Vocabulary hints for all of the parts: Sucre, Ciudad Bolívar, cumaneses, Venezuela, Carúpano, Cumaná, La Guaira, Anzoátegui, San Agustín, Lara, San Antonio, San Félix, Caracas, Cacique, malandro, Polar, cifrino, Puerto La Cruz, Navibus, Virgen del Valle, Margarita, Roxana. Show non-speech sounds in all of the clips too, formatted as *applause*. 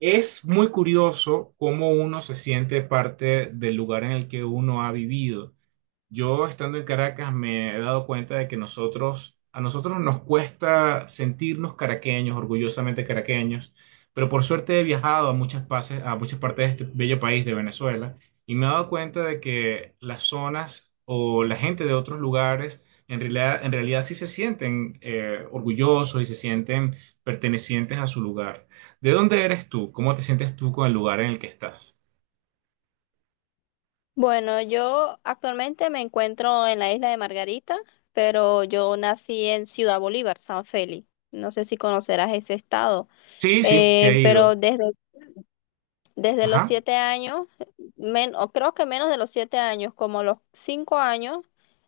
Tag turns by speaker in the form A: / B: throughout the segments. A: Es muy curioso cómo uno se siente parte del lugar en el que uno ha vivido. Yo estando en Caracas me he dado cuenta de que a nosotros nos cuesta sentirnos caraqueños, orgullosamente caraqueños, pero por suerte he viajado a muchas partes de este bello país de Venezuela y me he dado cuenta de que las zonas o la gente de otros lugares en realidad sí se sienten orgullosos y se sienten pertenecientes a su lugar. ¿De dónde eres tú? ¿Cómo te sientes tú con el lugar en el que estás?
B: Bueno, yo actualmente me encuentro en la isla de Margarita, pero yo nací en Ciudad Bolívar, San Félix. No sé si conocerás ese estado,
A: Sí, sí, se ha
B: pero
A: ido.
B: desde los
A: Ajá.
B: 7 años, o creo que menos de los 7 años, como los 5 años,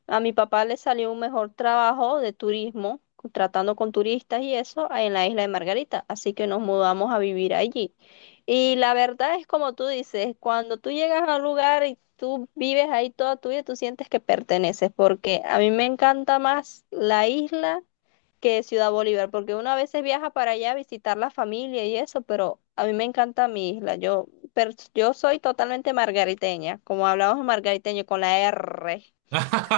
B: a mi papá le salió un mejor trabajo de turismo, tratando con turistas y eso, en la isla de Margarita. Así que nos mudamos a vivir allí. Y la verdad es como tú dices, cuando tú llegas a un lugar y tú vives ahí toda tu vida, tú sientes que perteneces, porque a mí me encanta más la isla que Ciudad Bolívar, porque uno a veces viaja para allá a visitar la familia y eso, pero a mí me encanta mi isla. Yo, yo soy totalmente margariteña, como hablamos margariteño con la R,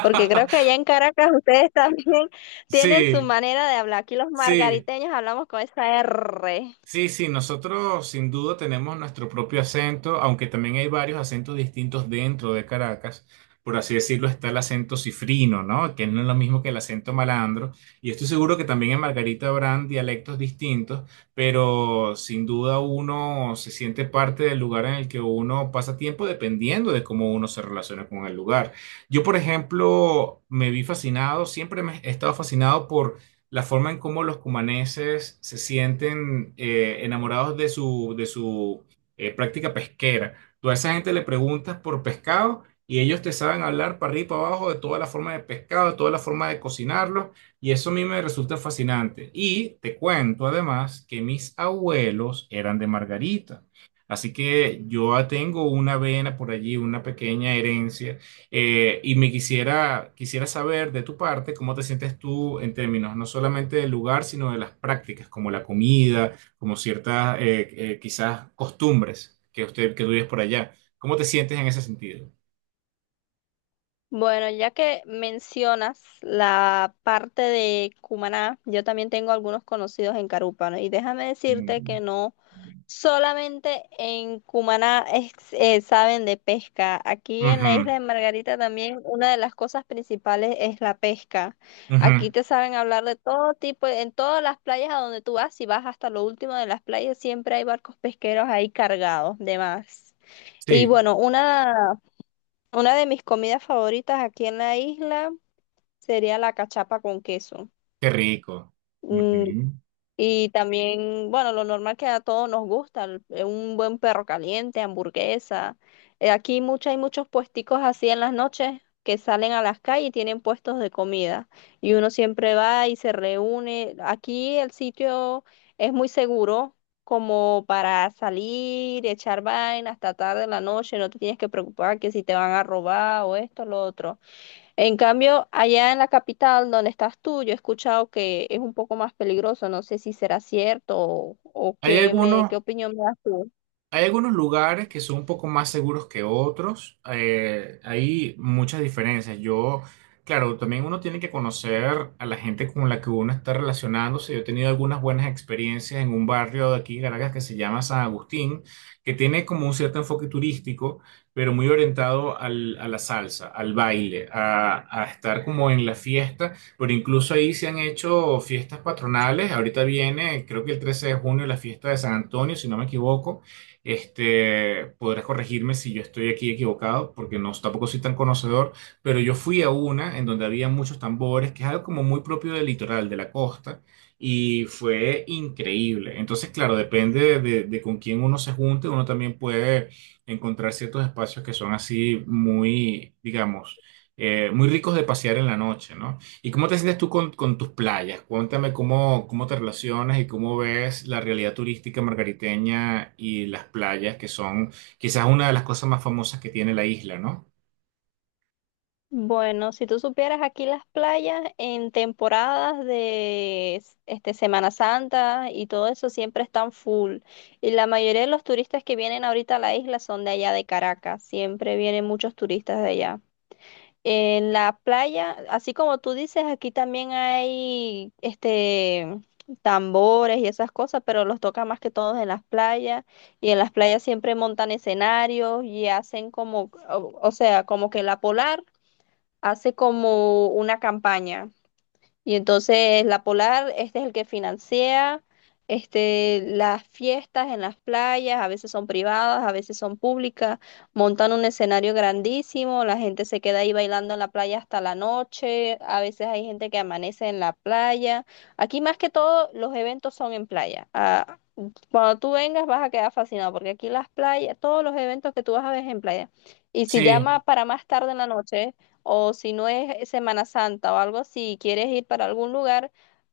B: porque creo que allá en Caracas ustedes también *laughs* tienen su
A: Sí,
B: manera de hablar. Aquí los
A: sí,
B: margariteños hablamos con esa R.
A: sí, sí, nosotros sin duda tenemos nuestro propio acento, aunque también hay varios acentos distintos dentro de Caracas. Por así decirlo, está el acento cifrino, ¿no? Que no es lo mismo que el acento malandro. Y estoy seguro que también en Margarita habrán dialectos distintos, pero sin duda uno se siente parte del lugar en el que uno pasa tiempo dependiendo de cómo uno se relaciona con el lugar. Yo, por ejemplo, me vi fascinado, siempre me he estado fascinado por la forma en cómo los cumaneses se sienten enamorados de su práctica pesquera. Tú a esa gente le preguntas por pescado y ellos te saben hablar para arriba y para abajo de toda la forma de pescado, de toda la forma de cocinarlo, y eso a mí me resulta fascinante. Y te cuento además que mis abuelos eran de Margarita. Así que yo tengo una vena por allí, una pequeña herencia y quisiera saber de tu parte cómo te sientes tú en términos no solamente del lugar, sino de las prácticas, como la comida, como ciertas quizás costumbres que tú vives por allá. ¿Cómo te sientes en ese sentido?
B: Bueno, ya que mencionas la parte de Cumaná, yo también tengo algunos conocidos en Carúpano y déjame decirte
A: Mm.
B: que no solamente en Cumaná saben de pesca. Aquí en la
A: Ujú,
B: isla de Margarita también una de las cosas principales es la pesca.
A: ujú.
B: Aquí te saben hablar de todo tipo, en todas las playas a donde tú vas, si vas hasta lo último de las playas, siempre hay barcos pesqueros ahí cargados de más. Y
A: Sí,
B: bueno, una de mis comidas favoritas aquí en la isla sería la cachapa con queso.
A: qué rico.
B: Mm,
A: Ujú.
B: y también, bueno, lo normal que a todos nos gusta, un buen perro caliente, hamburguesa. Aquí mucho, hay muchos puesticos así en las noches que salen a las calles y tienen puestos de comida. Y uno siempre va y se reúne. Aquí el sitio es muy seguro como para salir, echar vaina hasta tarde en la noche, no te tienes que preocupar que si te van a robar o esto, lo otro. En cambio, allá en la capital donde estás tú, yo he escuchado que es un poco más peligroso. No sé si será cierto o
A: Hay algunos,
B: qué opinión me das tú.
A: Hay algunos lugares que son un poco más seguros que otros. Hay muchas diferencias. Yo, claro, también uno tiene que conocer a la gente con la que uno está relacionándose. Yo he tenido algunas buenas experiencias en un barrio de aquí, de Caracas, que se llama San Agustín, que tiene como un cierto enfoque turístico, pero muy orientado a la salsa, al baile, a estar como en la fiesta. Pero incluso ahí se han hecho fiestas patronales. Ahorita viene, creo que el 13 de junio, la fiesta de San Antonio, si no me equivoco este, podrás corregirme si yo estoy aquí equivocado, porque no, tampoco soy tan conocedor, pero yo fui a una en donde había muchos tambores, que es algo como muy propio del litoral, de la costa, y fue increíble. Entonces, claro, depende de con quién uno se junte, uno también puede encontrar ciertos espacios que son así muy, digamos, muy ricos de pasear en la noche, ¿no? ¿Y cómo te sientes tú con tus playas? Cuéntame cómo te relacionas y cómo ves la realidad turística margariteña y las playas, que son quizás una de las cosas más famosas que tiene la isla, ¿no?
B: Bueno, si tú supieras aquí las playas en temporadas de este, Semana Santa y todo eso siempre están full. Y la mayoría de los turistas que vienen ahorita a la isla son de allá de Caracas. Siempre vienen muchos turistas de allá. En la playa, así como tú dices, aquí también hay este tambores y esas cosas, pero los toca más que todos en las playas. Y en las playas siempre montan escenarios y hacen como, o sea, como que la Polar hace como una campaña. Y entonces la Polar, este es el que financia este, las fiestas en las playas, a veces son privadas, a veces son públicas, montan un escenario grandísimo, la gente se queda ahí bailando en la playa hasta la noche, a veces hay gente que amanece en la playa. Aquí más que todo los eventos son en playa. Ah, cuando tú vengas vas a quedar fascinado porque aquí las playas, todos los eventos que tú vas a ver es en playa. Y si
A: Sí,
B: llama para más tarde en la noche o si no es Semana Santa o algo, si quieres ir para algún lugar,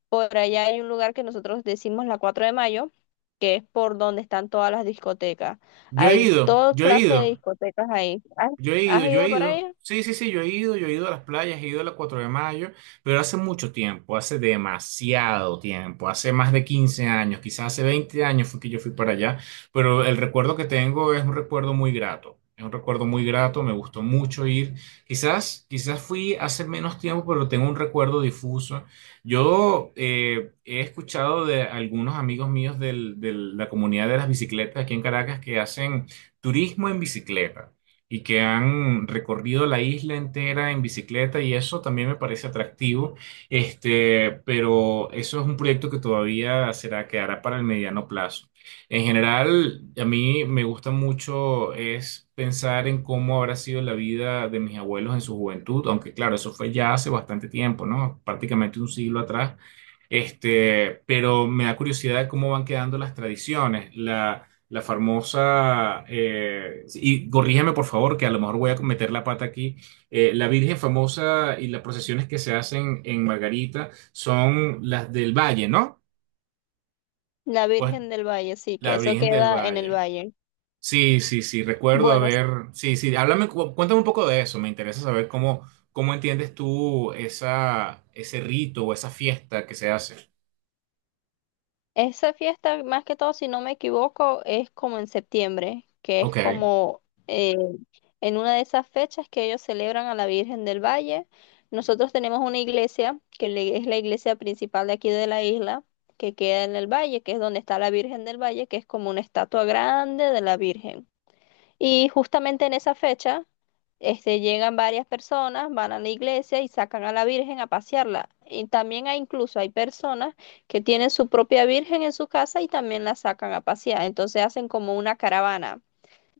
B: por allá hay un lugar que nosotros decimos la 4 de Mayo, que es por donde están todas las discotecas.
A: yo he
B: Hay
A: ido,
B: toda
A: yo he
B: clase de
A: ido.
B: discotecas ahí. ¿Has,
A: Yo he ido,
B: has
A: yo he
B: ido para
A: ido.
B: allá?
A: Sí, sí, sí, yo he ido a las playas, he ido a la 4 de mayo, pero hace mucho tiempo, hace demasiado tiempo, hace más de 15 años, quizás hace 20 años fue que yo fui para allá, pero el recuerdo que tengo es un recuerdo muy grato, es un recuerdo muy grato, me gustó mucho ir. Quizás, quizás fui hace menos tiempo, pero tengo un recuerdo difuso. Yo he escuchado de algunos amigos míos de la comunidad de las bicicletas aquí en Caracas que hacen turismo en bicicleta y que han recorrido la isla entera en bicicleta y eso también me parece atractivo, este, pero eso es un proyecto que todavía será, quedará para el mediano plazo. En general, a mí me gusta mucho es pensar en cómo habrá sido la vida de mis abuelos en su juventud, aunque claro, eso fue ya hace bastante tiempo, ¿no? Prácticamente un siglo atrás. Este, pero me da curiosidad de cómo van quedando las tradiciones. La famosa, y corrígeme por favor, que a lo mejor voy a meter la pata aquí, la Virgen famosa y las procesiones que se hacen en Margarita son las del Valle, ¿no?
B: La
A: Pues
B: Virgen del Valle, sí, que
A: la
B: eso
A: Virgen del
B: queda en el
A: Valle.
B: valle.
A: Sí, sí, sí, recuerdo
B: Bueno,
A: haber, sí, sí, háblame, cuéntame un poco de eso, me interesa saber cómo, cómo entiendes tú ese rito o esa fiesta que se hace.
B: esa fiesta, más que todo, si no me equivoco, es como en septiembre, que es
A: Ok,
B: como en una de esas fechas que ellos celebran a la Virgen del Valle. Nosotros tenemos una iglesia, que es la iglesia principal de aquí de la isla, que queda en el valle, que es donde está la Virgen del Valle, que es como una estatua grande de la Virgen. Y justamente en esa fecha, este, llegan varias personas, van a la iglesia y sacan a la Virgen a pasearla. Y también hay incluso hay personas que tienen su propia Virgen en su casa y también la sacan a pasear. Entonces hacen como una caravana.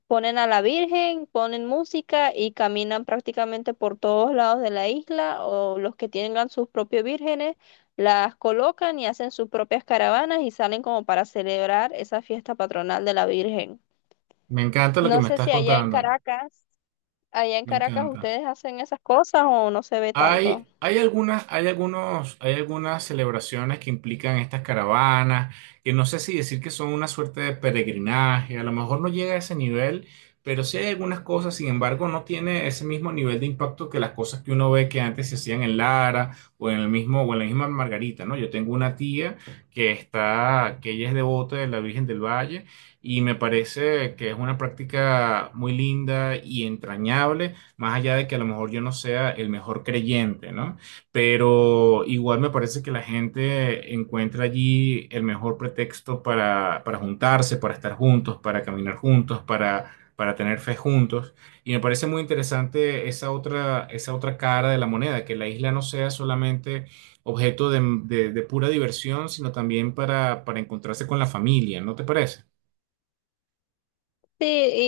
B: Ponen a la Virgen, ponen música y caminan prácticamente por todos lados de la isla o los que tengan sus propios vírgenes las colocan y hacen sus propias caravanas y salen como para celebrar esa fiesta patronal de la Virgen.
A: me encanta lo que
B: No
A: me
B: sé
A: estás
B: si allá en
A: contando,
B: Caracas,
A: me encanta.
B: Ustedes hacen esas cosas o no se ve tanto.
A: Hay algunas celebraciones que implican estas caravanas, que no sé si decir que son una suerte de peregrinaje, a lo mejor no llega a ese nivel, pero sí hay algunas cosas, sin embargo, no tiene ese mismo nivel de impacto que las cosas que uno ve que antes se hacían en Lara o en el mismo, o en la misma Margarita, ¿no? Yo tengo una tía que está, que ella es devota de la Virgen del Valle y me parece que es una práctica muy linda y entrañable más allá de que a lo mejor yo no sea el mejor creyente, ¿no? Pero igual me parece que la gente encuentra allí el mejor pretexto para juntarse, para estar juntos, para caminar juntos, para tener fe juntos. Y me parece muy interesante esa otra cara de la moneda, que la isla no sea solamente objeto de pura diversión, sino también para encontrarse con la familia, ¿no te parece?
B: Sí,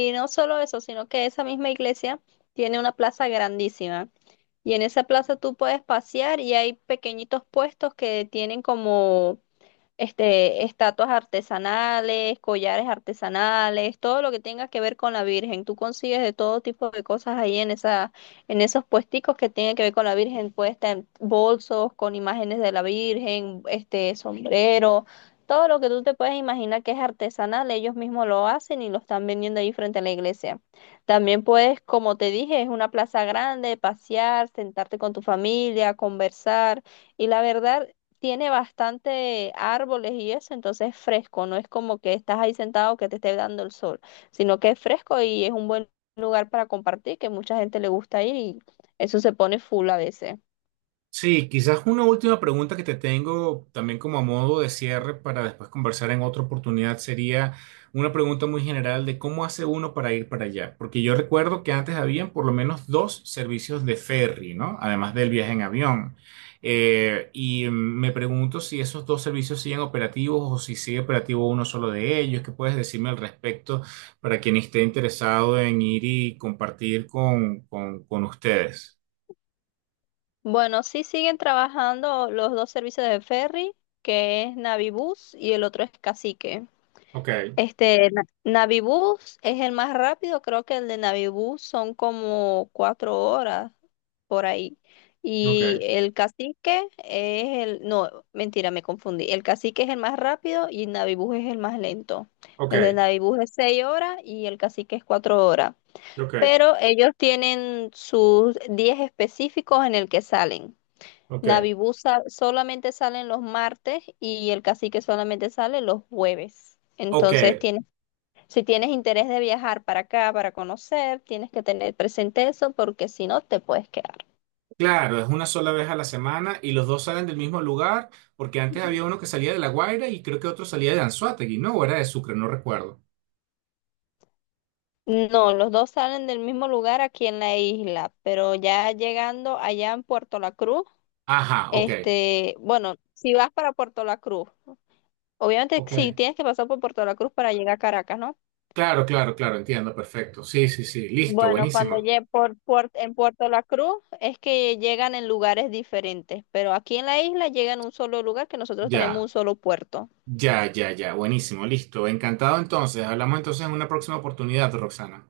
B: y no solo eso, sino que esa misma iglesia tiene una plaza grandísima. Y en esa plaza tú puedes pasear y hay pequeñitos puestos que tienen como este, estatuas artesanales, collares artesanales, todo lo que tenga que ver con la Virgen. Tú consigues de todo tipo de cosas ahí en esos puesticos que tienen que ver con la Virgen. Puedes tener bolsos con imágenes de la Virgen, este, sombreros, todo lo que tú te puedes imaginar que es artesanal, ellos mismos lo hacen y lo están vendiendo ahí frente a la iglesia. También puedes, como te dije, es una plaza grande, pasear, sentarte con tu familia, conversar. Y la verdad, tiene bastante árboles y eso, entonces es fresco, no es como que estás ahí sentado que te esté dando el sol, sino que es fresco y es un buen lugar para compartir, que mucha gente le gusta ir y eso se pone full a veces.
A: Sí, quizás una última pregunta que te tengo también como a modo de cierre para después conversar en otra oportunidad sería una pregunta muy general de cómo hace uno para ir para allá. Porque yo recuerdo que antes habían por lo menos dos servicios de ferry, ¿no? Además del viaje en avión. Y me pregunto si esos dos servicios siguen operativos o si sigue operativo uno solo de ellos. ¿Qué puedes decirme al respecto para quien esté interesado en ir y compartir con ustedes?
B: Bueno, sí siguen trabajando los dos servicios de ferry, que es Navibus y el otro es Cacique.
A: Ok,
B: Este, Navibus es el más rápido, creo que el de Navibus son como 4 horas por ahí.
A: ok,
B: Y el cacique es el, no, mentira, me confundí. El cacique es el más rápido y Navibus es el más lento. El de
A: ok.
B: Navibus es 6 horas y el cacique es 4 horas.
A: Ok,
B: Pero ellos tienen sus días específicos en el que salen.
A: ok.
B: Navibus solamente salen los martes y el cacique solamente sale los jueves.
A: Ok,
B: Entonces tienen si tienes interés de viajar para acá, para conocer, tienes que tener presente eso porque si no te puedes quedar.
A: claro, es una sola vez a la semana y los dos salen del mismo lugar, porque antes había uno que salía de La Guaira y creo que otro salía de Anzoátegui, ¿no? O era de Sucre, no recuerdo.
B: No, los dos salen del mismo lugar aquí en la isla, pero ya llegando allá en Puerto La Cruz,
A: Ajá, ok,
B: este, bueno, si vas para Puerto La Cruz, obviamente sí
A: ok.
B: tienes que pasar por Puerto La Cruz para llegar a Caracas, ¿no?
A: Claro, claro, claro, entiendo, perfecto. Sí, sí, sí, listo,
B: Bueno, cuando
A: buenísimo.
B: llegue por, en Puerto La Cruz es que llegan en lugares diferentes, pero aquí en la isla llegan a un solo lugar que nosotros tenemos un
A: Ya,
B: solo puerto.
A: ya, ya, ya, buenísimo, listo. Encantado entonces. Hablamos entonces en una próxima oportunidad, Roxana.